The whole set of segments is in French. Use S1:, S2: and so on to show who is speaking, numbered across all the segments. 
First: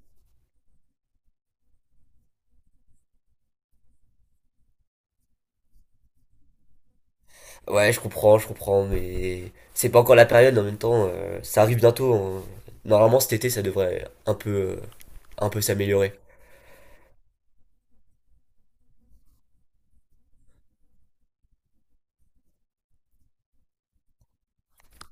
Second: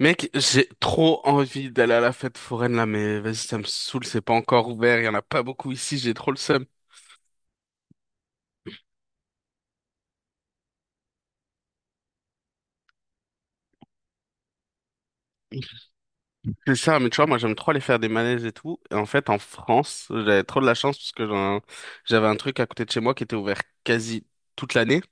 S1: Mec, j'ai trop envie d'aller à la fête foraine là, mais vas-y, ça me saoule, c'est pas encore ouvert, il y en a pas beaucoup ici, j'ai trop le seum.
S2: Ouais, je comprends, mais c'est pas encore la période en même temps. Ça arrive bientôt, hein. Normalement, cet été, ça devrait un peu s'améliorer.
S1: C'est ça, mais tu vois, moi j'aime trop aller faire des manèges et tout. Et en fait, en France, j'avais trop de la chance parce que j'avais un truc à côté de chez moi qui était ouvert quasi toute l'année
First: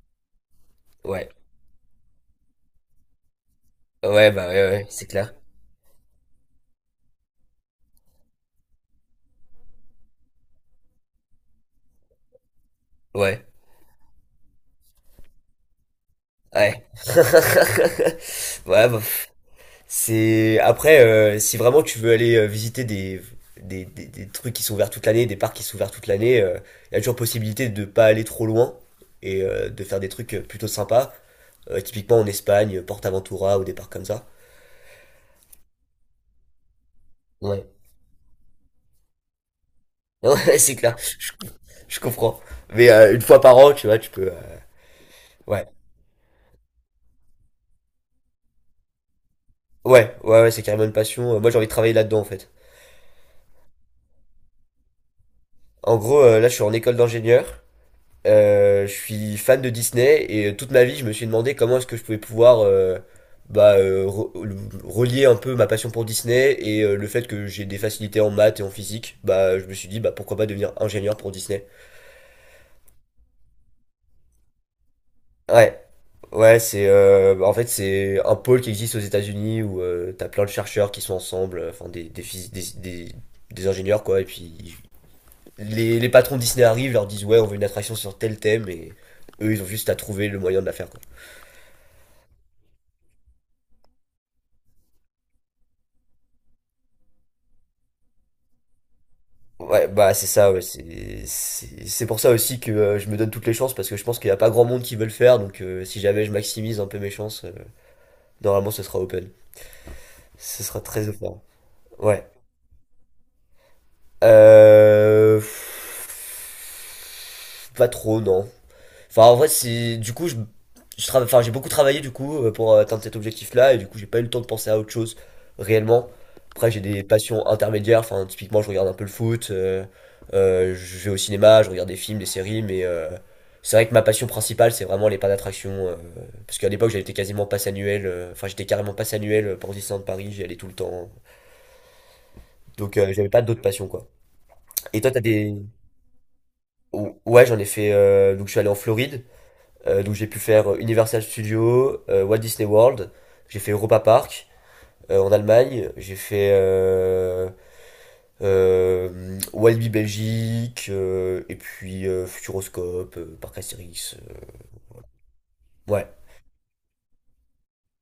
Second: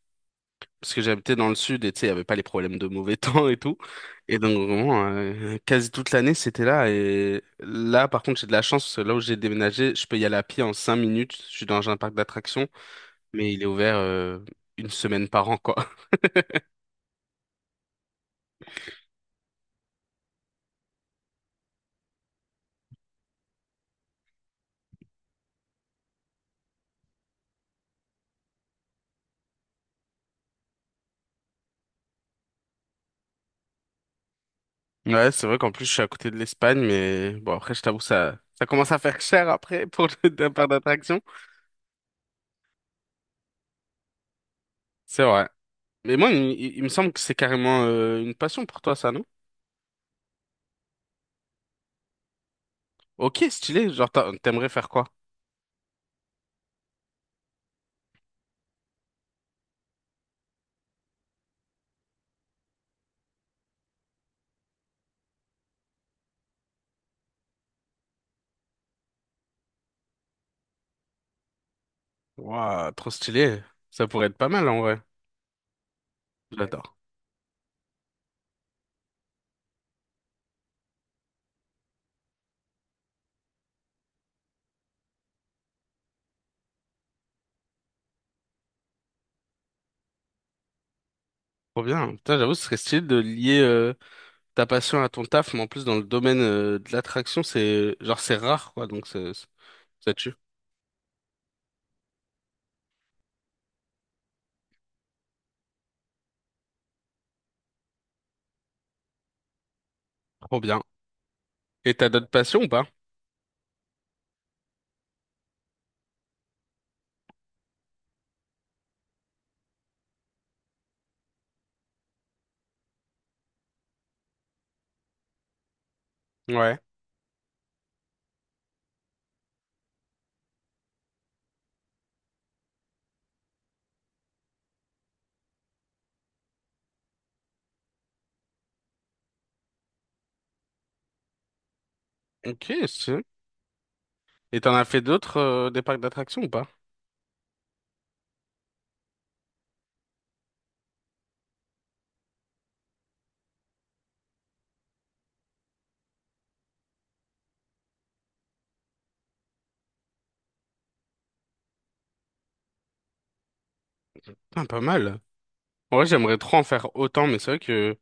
S1: parce que
S2: Ouais,
S1: j'habitais dans le sud et tu sais, il n'y avait pas les problèmes de mauvais temps et tout.
S2: ouais,
S1: Et
S2: bah
S1: donc
S2: ouais, ouais,
S1: vraiment,
S2: c'est clair.
S1: quasi toute l'année, c'était là. Et là, par contre, j'ai de la chance, parce que là où j'ai déménagé, je peux y aller à pied en 5 minutes. Je suis dans un parc d'attractions,
S2: Ouais,
S1: mais il est ouvert une semaine par an, quoi.
S2: ouais. Ouais, bah, pff, c'est après, si vraiment tu veux aller, visiter des trucs qui sont ouverts toute l'année, des parcs qui sont ouverts toute l'année. Il y a toujours possibilité de pas aller trop loin, et de faire des trucs plutôt sympas. Typiquement en Espagne, Portaventura, ou des parcs comme ça.
S1: Ouais, c'est vrai qu'en plus, je suis à côté de l'Espagne, mais bon,
S2: Ouais.
S1: après, je t'avoue, ça commence à faire cher après pour
S2: Ouais,
S1: le un
S2: ouais,
S1: parc
S2: c'est clair.
S1: d'attractions.
S2: Je comprends. Mais une fois par an, tu vois, tu peux.
S1: C'est vrai.
S2: Ouais,
S1: Mais moi, il me semble que c'est carrément une passion pour toi, ça, non?
S2: ouais, ouais, ouais, c'est carrément une passion. Moi, j'ai envie de travailler là-dedans, en fait.
S1: Ok, stylé. Genre, t'aimerais faire quoi?
S2: En gros, là, je suis en école d'ingénieur. Je suis fan de Disney, et toute ma vie, je me suis demandé comment est-ce que je pouvais pouvoir, bah, relier un peu ma passion pour Disney et le fait que j'ai des facilités en maths et en physique. Bah, je me suis dit, bah, pourquoi pas devenir ingénieur pour Disney.
S1: Waouh, trop stylé. Ça pourrait être pas mal en vrai. Ouais.
S2: Ouais. Ouais, c'est,
S1: J'adore.
S2: en fait c'est un pôle qui existe aux États-Unis, où t'as plein de chercheurs qui sont ensemble, enfin des, phys- des des ingénieurs quoi, et puis les patrons de Disney arrivent, leur disent ouais on veut une attraction sur tel thème, et eux ils ont juste à trouver le moyen de la faire quoi.
S1: Trop bien. Putain, j'avoue, ce serait stylé de lier ta passion à ton taf, mais en plus dans le domaine de l'attraction, c'est genre c'est rare quoi, donc
S2: Ouais, bah
S1: ça
S2: c'est
S1: tue.
S2: ça, ouais, c'est pour ça aussi que je me donne toutes les chances, parce que je pense qu'il y a pas grand monde qui veut le faire, donc si jamais je maximise un peu mes chances, normalement ce sera open,
S1: Trop
S2: ce
S1: bien.
S2: sera très open.
S1: Et t'as
S2: Ouais.
S1: d'autres passions ou pas?
S2: Euh... pff, Pas trop, non. Enfin, en vrai, c'est du coup, enfin, j'ai beaucoup travaillé, du coup, pour atteindre cet objectif-là, et du coup, j'ai pas eu le temps de penser à autre chose réellement. Après,
S1: Ouais.
S2: j'ai des passions intermédiaires. Enfin, typiquement, je regarde un peu le foot, je vais au cinéma, je regarde des films, des séries, mais c'est vrai que ma passion principale, c'est vraiment les parcs d'attractions, parce qu'à l'époque, j'avais été quasiment passe annuel. Enfin, j'étais carrément passe annuel, pour Disneyland Paris. J'y allais tout le temps.
S1: Ok,
S2: Donc,
S1: c'est.
S2: j'avais pas d'autres passions quoi.
S1: Et t'en as fait
S2: Et toi, t'as
S1: d'autres
S2: des...
S1: des parcs d'attractions ou pas?
S2: Ouais, j'en ai fait, donc, je suis allé en Floride. Donc j'ai pu faire, Universal Studios, Walt Disney World, j'ai fait Europa Park, en Allemagne, j'ai fait Walibi Belgique, et puis Futuroscope, Parc Astérix.
S1: Putain, pas mal. En vrai,
S2: Ouais,
S1: j'aimerais trop en faire autant, mais c'est vrai que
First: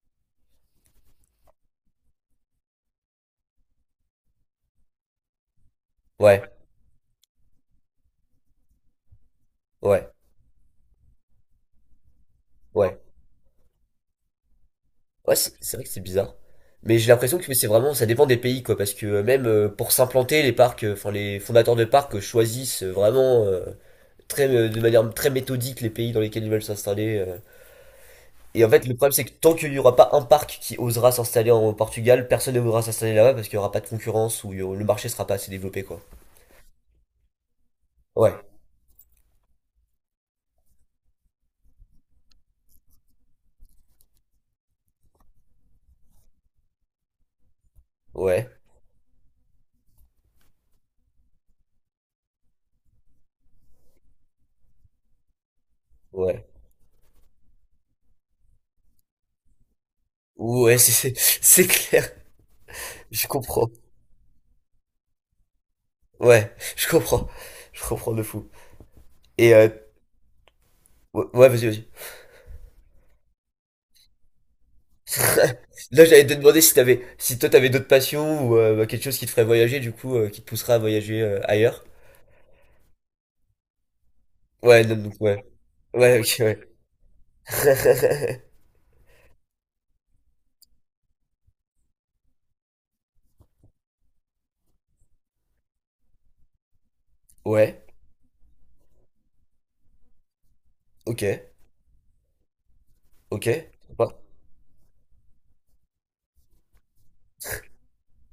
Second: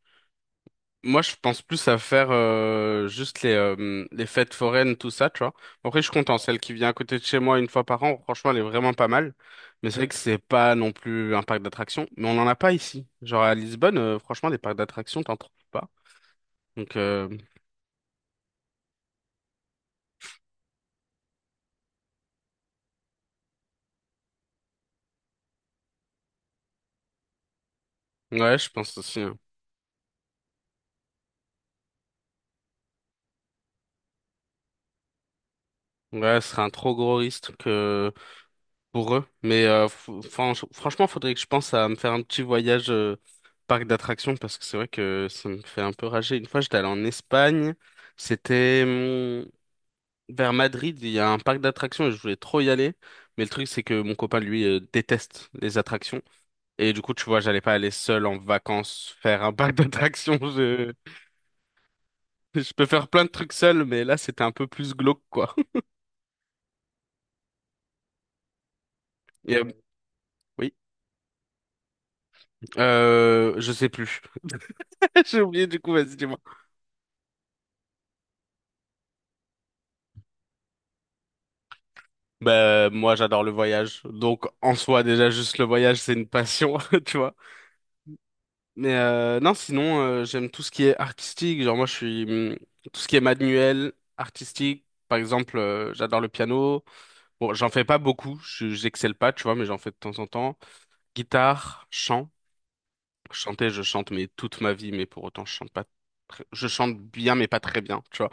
S1: moi, je pense plus à faire juste les fêtes foraines, tout ça, tu vois. Après, je suis content.
S2: ouais,
S1: Celle qui vient à côté de chez moi une fois par an, franchement, elle est vraiment pas mal. Mais c'est
S2: ouais,
S1: vrai que c'est pas non plus un parc d'attractions. Mais on n'en a pas
S2: ouais.
S1: ici. Genre à Lisbonne, franchement, des parcs d'attractions,
S2: Ouais,
S1: t'en trouves
S2: c'est vrai
S1: pas.
S2: que c'est bizarre.
S1: Donc,
S2: Mais j'ai l'impression que c'est vraiment, ça dépend des pays, quoi, parce que même pour s'implanter, les parcs, enfin les fondateurs de parcs choisissent vraiment, très, de manière très méthodique, les pays dans lesquels ils veulent s'installer.
S1: ouais,
S2: Et en
S1: je
S2: fait, le
S1: pense
S2: problème,
S1: aussi,
S2: c'est que
S1: hein.
S2: tant qu'il n'y aura pas un parc qui osera s'installer en Portugal, personne ne voudra s'installer là-bas, parce qu'il n'y aura pas de concurrence, ou le marché sera pas assez développé, quoi.
S1: Ouais, ce serait un trop gros risque que
S2: Ouais,
S1: pour eux. Mais franchement, faudrait que je pense à me faire un petit voyage parc d'attractions parce que c'est vrai que ça me fait un peu rager. Une fois, j'étais allé en Espagne,
S2: ouais,
S1: c'était vers Madrid, il y a un parc d'attractions et je voulais trop y aller. Mais le truc, c'est que mon copain, lui, déteste les attractions.
S2: ouais.
S1: Et du coup, tu vois, j'allais pas aller seul en vacances faire un parc d'attractions.
S2: Ouais, c'est clair,
S1: Je peux faire plein
S2: je
S1: de trucs
S2: comprends.
S1: seul, mais là, c'était un peu plus glauque, quoi.
S2: Ouais, je comprends. Je comprends de fou. Et
S1: Et, oui,
S2: ouais, ouais, vas-y, vas-y.
S1: je sais plus. J'ai oublié, du coup,
S2: Là,
S1: vas-y,
S2: j'allais te
S1: dis-moi.
S2: demander si toi t'avais d'autres passions, ou bah, quelque chose qui te ferait voyager, du coup, qui te poussera à voyager ailleurs.
S1: Bah, moi, j'adore le voyage. Donc, en
S2: Ouais, non,
S1: soi,
S2: donc,
S1: déjà,
S2: ouais.
S1: juste le voyage, c'est
S2: Ouais,
S1: une
S2: ok, ouais.
S1: passion, tu vois. Mais non, sinon, j'aime tout ce qui est artistique. Genre, moi, je suis... tout ce qui est manuel, artistique. Par exemple, j'adore le piano. Bon, j'en
S2: Ouais,
S1: fais pas beaucoup. J'excelle pas, tu vois, mais j'en fais de temps en temps.
S2: ok,
S1: Guitare, chant.
S2: ok.
S1: Chanter, je
S2: Sympa.
S1: chante, mais toute ma vie. Mais pour autant, je chante pas... Je chante bien, mais pas très bien, tu vois.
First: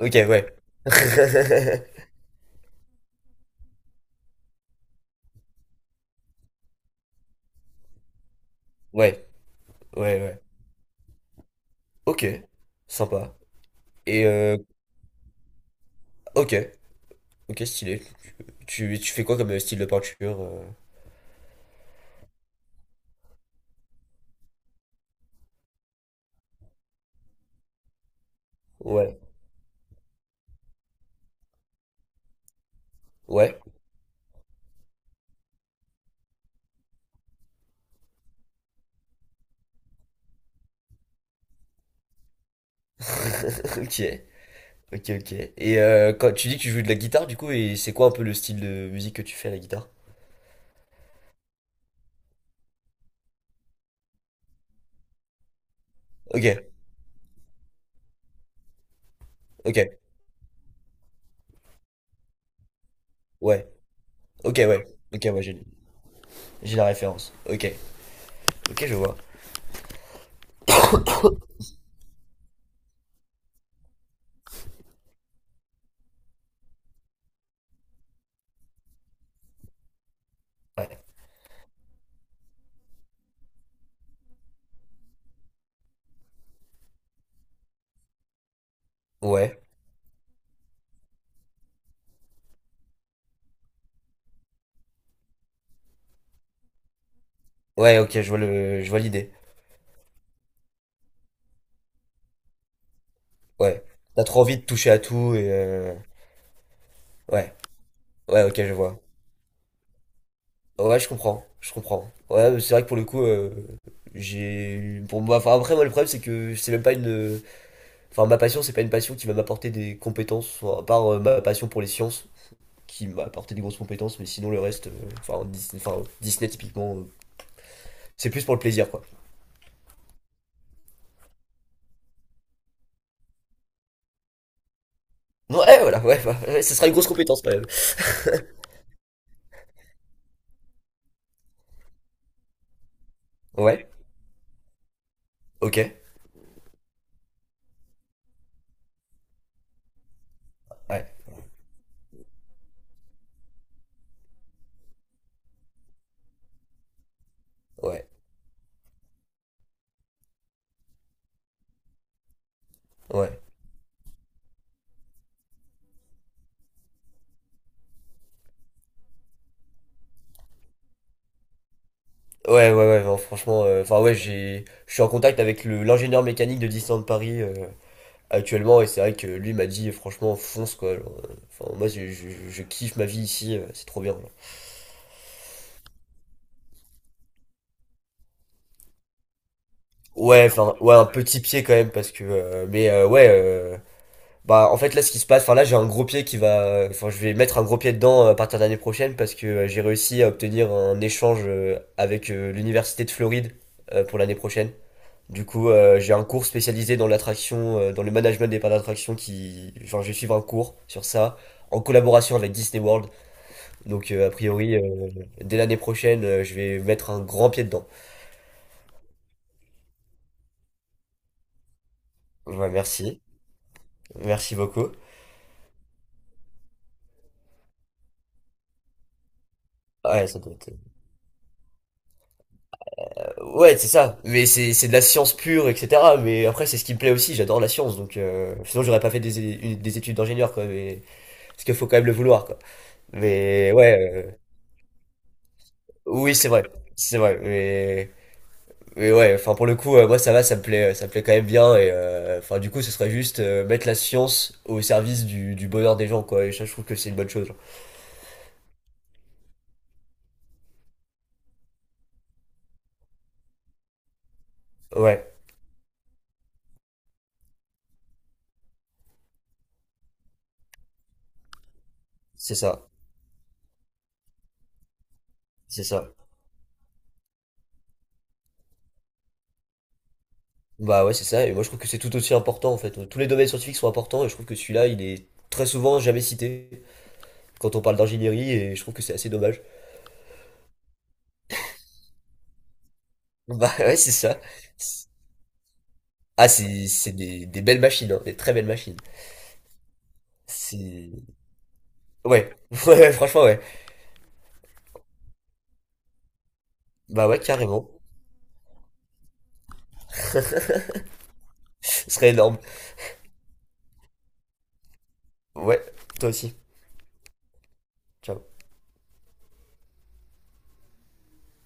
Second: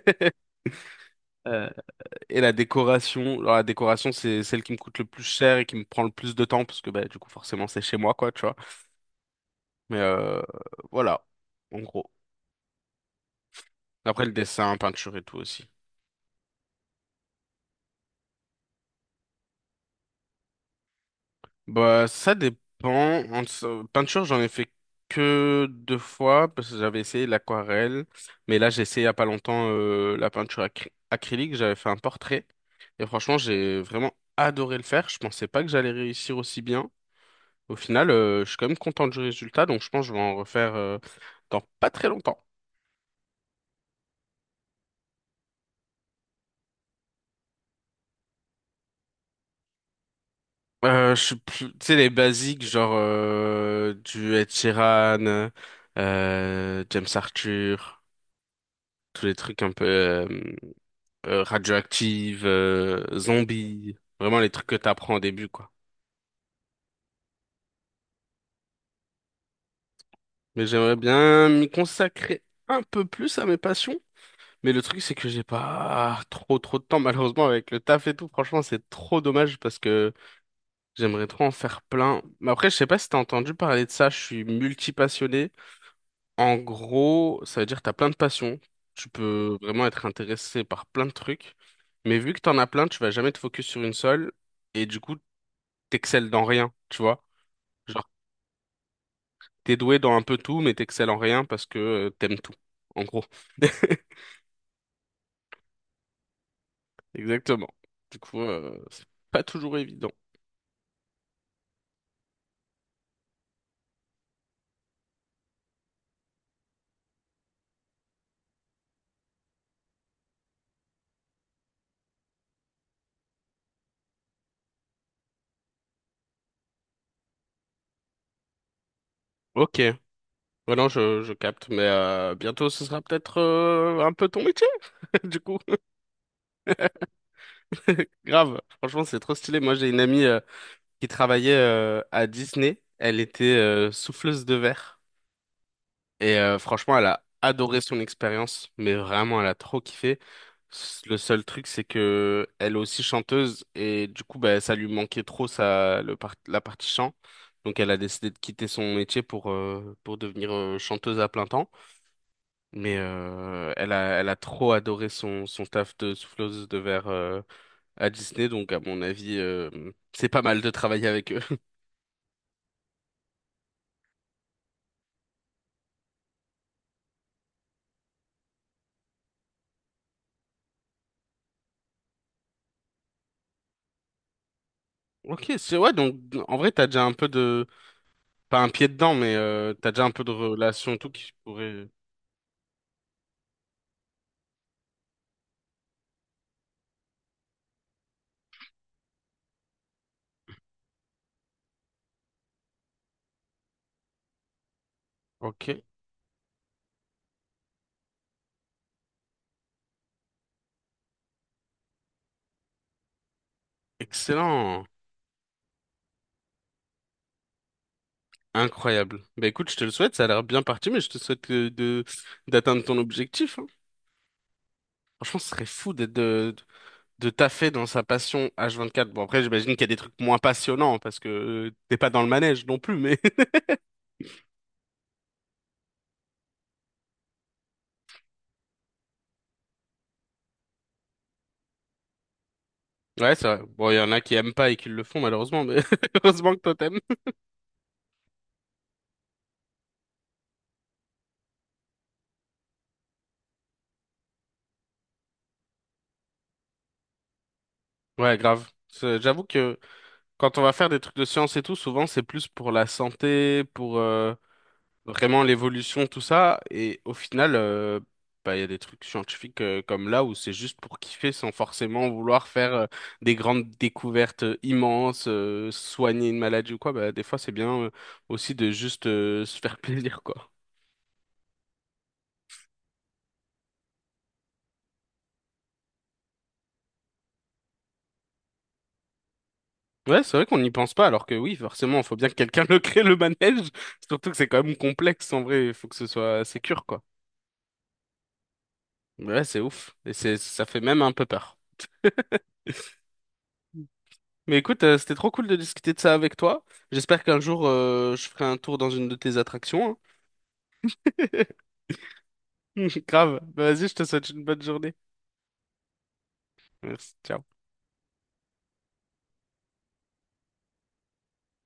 S2: Ok, ouais.
S1: Euh, Et la décoration, alors la décoration, c'est celle qui me coûte le plus cher et qui me prend le plus de temps, parce que bah, du coup, forcément, c'est chez moi, quoi, tu vois.
S2: Ouais,
S1: Mais
S2: ouais, ouais.
S1: voilà, en gros.
S2: Ok, sympa.
S1: Après,
S2: Et
S1: le dessin, peinture et tout aussi.
S2: ok, ok, stylé. Tu fais quoi comme, style de peinture?
S1: Bah, ça dépend. Peinture, j'en ai fait que deux fois, parce que j'avais essayé l'aquarelle. Mais là, j'ai essayé il y a
S2: Ouais,
S1: pas longtemps la peinture acrylique. J'avais fait un portrait. Et franchement,
S2: ouais,
S1: j'ai vraiment adoré le faire. Je pensais pas que j'allais réussir aussi bien. Au final, je suis quand même content du résultat, donc je pense que je vais en refaire dans pas très longtemps.
S2: ok, ok, ok. Et quand tu dis que tu joues de la guitare, du coup, et c'est quoi un peu le style de musique que tu fais à la guitare?
S1: Je suis tu sais, les basiques, genre du Ed Sheeran,
S2: Ok,
S1: James Arthur, tous les trucs un peu
S2: ok,
S1: radioactifs,
S2: ouais,
S1: zombies, vraiment les
S2: ok,
S1: trucs que
S2: ouais,
S1: t'apprends au
S2: ok, ouais,
S1: début, quoi.
S2: j'ai la référence. Ok, ok, je vois.
S1: Mais j'aimerais bien m'y consacrer un peu plus à mes passions. Mais le truc, c'est que j'ai pas trop de temps, malheureusement, avec le taf et tout. Franchement, c'est trop dommage parce que
S2: Ouais,
S1: j'aimerais trop en faire plein. Mais après, je sais pas si t'as entendu parler de ça, je suis multipassionné. En gros, ça veut dire que t'as plein de passions. Tu peux
S2: ouais,
S1: vraiment être intéressé par plein de trucs. Mais vu que t'en as plein, tu vas jamais te focus sur une seule. Et du coup, t'excelles dans rien, tu vois.
S2: ouais,
S1: Genre,
S2: ok, je vois l'idée.
S1: t'es doué dans un peu tout, mais t'excelles en rien parce que t'aimes tout. En gros.
S2: Ouais, t'as trop envie de toucher à tout, et ouais,
S1: Exactement. Du coup,
S2: ouais, ok, je vois.
S1: c'est pas toujours évident.
S2: Ouais, ouais, je comprends, je comprends. Ouais, mais c'est vrai que pour le coup, pour moi, enfin après moi le problème c'est que c'est même pas une, enfin ma passion c'est pas une passion qui va m'apporter des compétences, enfin, à part ma passion pour les sciences, qui m'a apporté des grosses compétences, mais sinon le reste, enfin, Disney typiquement, c'est plus pour le plaisir quoi.
S1: Ok. Ouais, non, je capte. Mais bientôt, ce sera peut-être un peu ton métier, du coup.
S2: Ouais, voilà, ouais, bah, ouais, ce sera une grosse compétence quand même.
S1: Grave, franchement, c'est trop stylé. Moi, j'ai une amie qui travaillait à Disney. Elle était
S2: Ouais,
S1: souffleuse de verre.
S2: ok,
S1: Et franchement, elle a adoré son expérience, mais vraiment, elle a trop kiffé.
S2: ouais,
S1: Le seul truc, c'est que elle est aussi chanteuse et du coup, bah, ça lui manquait trop ça, la partie chant. Donc, elle a
S2: ouais,
S1: décidé de quitter son métier pour devenir chanteuse à plein temps. Mais
S2: ouais.
S1: elle a trop adoré son taf de souffleuse de verre. À Disney, donc à mon avis, c'est pas mal de travailler avec eux.
S2: Ouais, ouais, ouais, non, franchement, enfin ouais, je suis en contact avec le l'ingénieur mécanique de Disneyland Paris, actuellement. Et c'est vrai que lui m'a dit, franchement, fonce quoi. Genre, enfin, moi, je kiffe ma vie ici, c'est trop bien, genre.
S1: Ok, c'est ouais, donc en vrai, t'as déjà un peu de... Pas un pied dedans, mais t'as déjà un peu de
S2: Ouais, enfin,
S1: relation,
S2: ouais,
S1: et
S2: un
S1: tout qui
S2: petit pied quand
S1: pourrait...
S2: même, parce que. Mais ouais, bah, en fait, là, ce qui se passe, enfin, là, j'ai un gros pied qui va. Enfin, je vais mettre un gros pied dedans, à partir de l'année prochaine, parce que j'ai réussi à obtenir un échange, avec l'université de Floride, pour l'année prochaine. Du coup,
S1: Ok,
S2: j'ai un cours spécialisé dans l'attraction, dans le management des parcs d'attraction qui. Genre, je vais suivre un cours sur ça, en collaboration avec Disney World. Donc, a priori,
S1: excellent,
S2: dès l'année prochaine, je vais mettre un grand pied dedans.
S1: incroyable. Bah écoute, je te le souhaite, ça a l'air bien parti, mais je te souhaite de
S2: Ouais,
S1: d'atteindre ton
S2: merci.
S1: objectif, hein.
S2: Merci beaucoup.
S1: Franchement, ce serait fou d'être de taffer dans sa passion H24. Bon, après, j'imagine qu'il y a des trucs
S2: Ouais,
S1: moins
S2: ça doit être...
S1: passionnants, parce que t'es pas dans le manège non plus, mais...
S2: euh, ouais, c'est ça. Mais c'est de la science pure, etc. Mais après, c'est ce qui me plaît aussi. J'adore la science. Donc, sinon, j'aurais pas fait des études d'ingénieur, quoi. Mais... Parce qu'il faut quand même le vouloir, quoi.
S1: Ouais, c'est vrai.
S2: Mais
S1: Bon, il y en a
S2: ouais,
S1: qui aiment pas et qui le font, malheureusement, mais
S2: oui, c'est
S1: heureusement que
S2: vrai.
S1: toi, t'aimes.
S2: C'est vrai. Mais, ouais, enfin, pour le coup, moi, ça va, ça me plaît quand même bien. Et enfin, du coup, ce serait juste mettre la science au service du bonheur des gens, quoi. Et ça, je trouve que c'est une bonne chose, genre.
S1: Ouais, grave. J'avoue que quand on va faire des trucs de science et tout, souvent c'est plus pour la santé, pour
S2: Ouais.
S1: vraiment l'évolution, tout ça. Et au final, bah, il y a des trucs scientifiques comme là où c'est juste pour kiffer sans forcément vouloir
S2: C'est
S1: faire
S2: ça,
S1: des grandes découvertes immenses,
S2: c'est ça.
S1: soigner une maladie ou quoi. Bah, des fois, c'est bien aussi de juste se faire plaisir, quoi.
S2: Bah ouais, c'est ça, et moi je trouve que c'est tout aussi important en fait. Tous les domaines scientifiques sont importants, et je trouve que celui-là, il est très souvent jamais cité quand on parle d'ingénierie, et je trouve que c'est assez dommage.
S1: Ouais, c'est vrai qu'on n'y pense pas, alors que oui, forcément, il faut bien que quelqu'un le crée le manège.
S2: Bah ouais, c'est
S1: Surtout que
S2: ça.
S1: c'est quand même complexe en vrai, il faut que ce soit
S2: Ah,
S1: sécure, quoi.
S2: c'est des belles machines, hein, des très belles machines.
S1: Ouais, c'est ouf. Et c'est, ça fait même
S2: C'est...
S1: un peu peur.
S2: Ouais, ouais, ouais, franchement, ouais.
S1: Mais écoute, c'était trop cool de discuter de ça avec toi. J'espère
S2: Bah ouais,
S1: qu'un jour,
S2: carrément.
S1: je ferai un tour dans une de tes attractions,
S2: Ce serait énorme.
S1: hein. Grave. Bah, vas-y, je te souhaite une bonne journée.
S2: Ouais, toi aussi.
S1: Merci. Ciao.
S2: Ciao.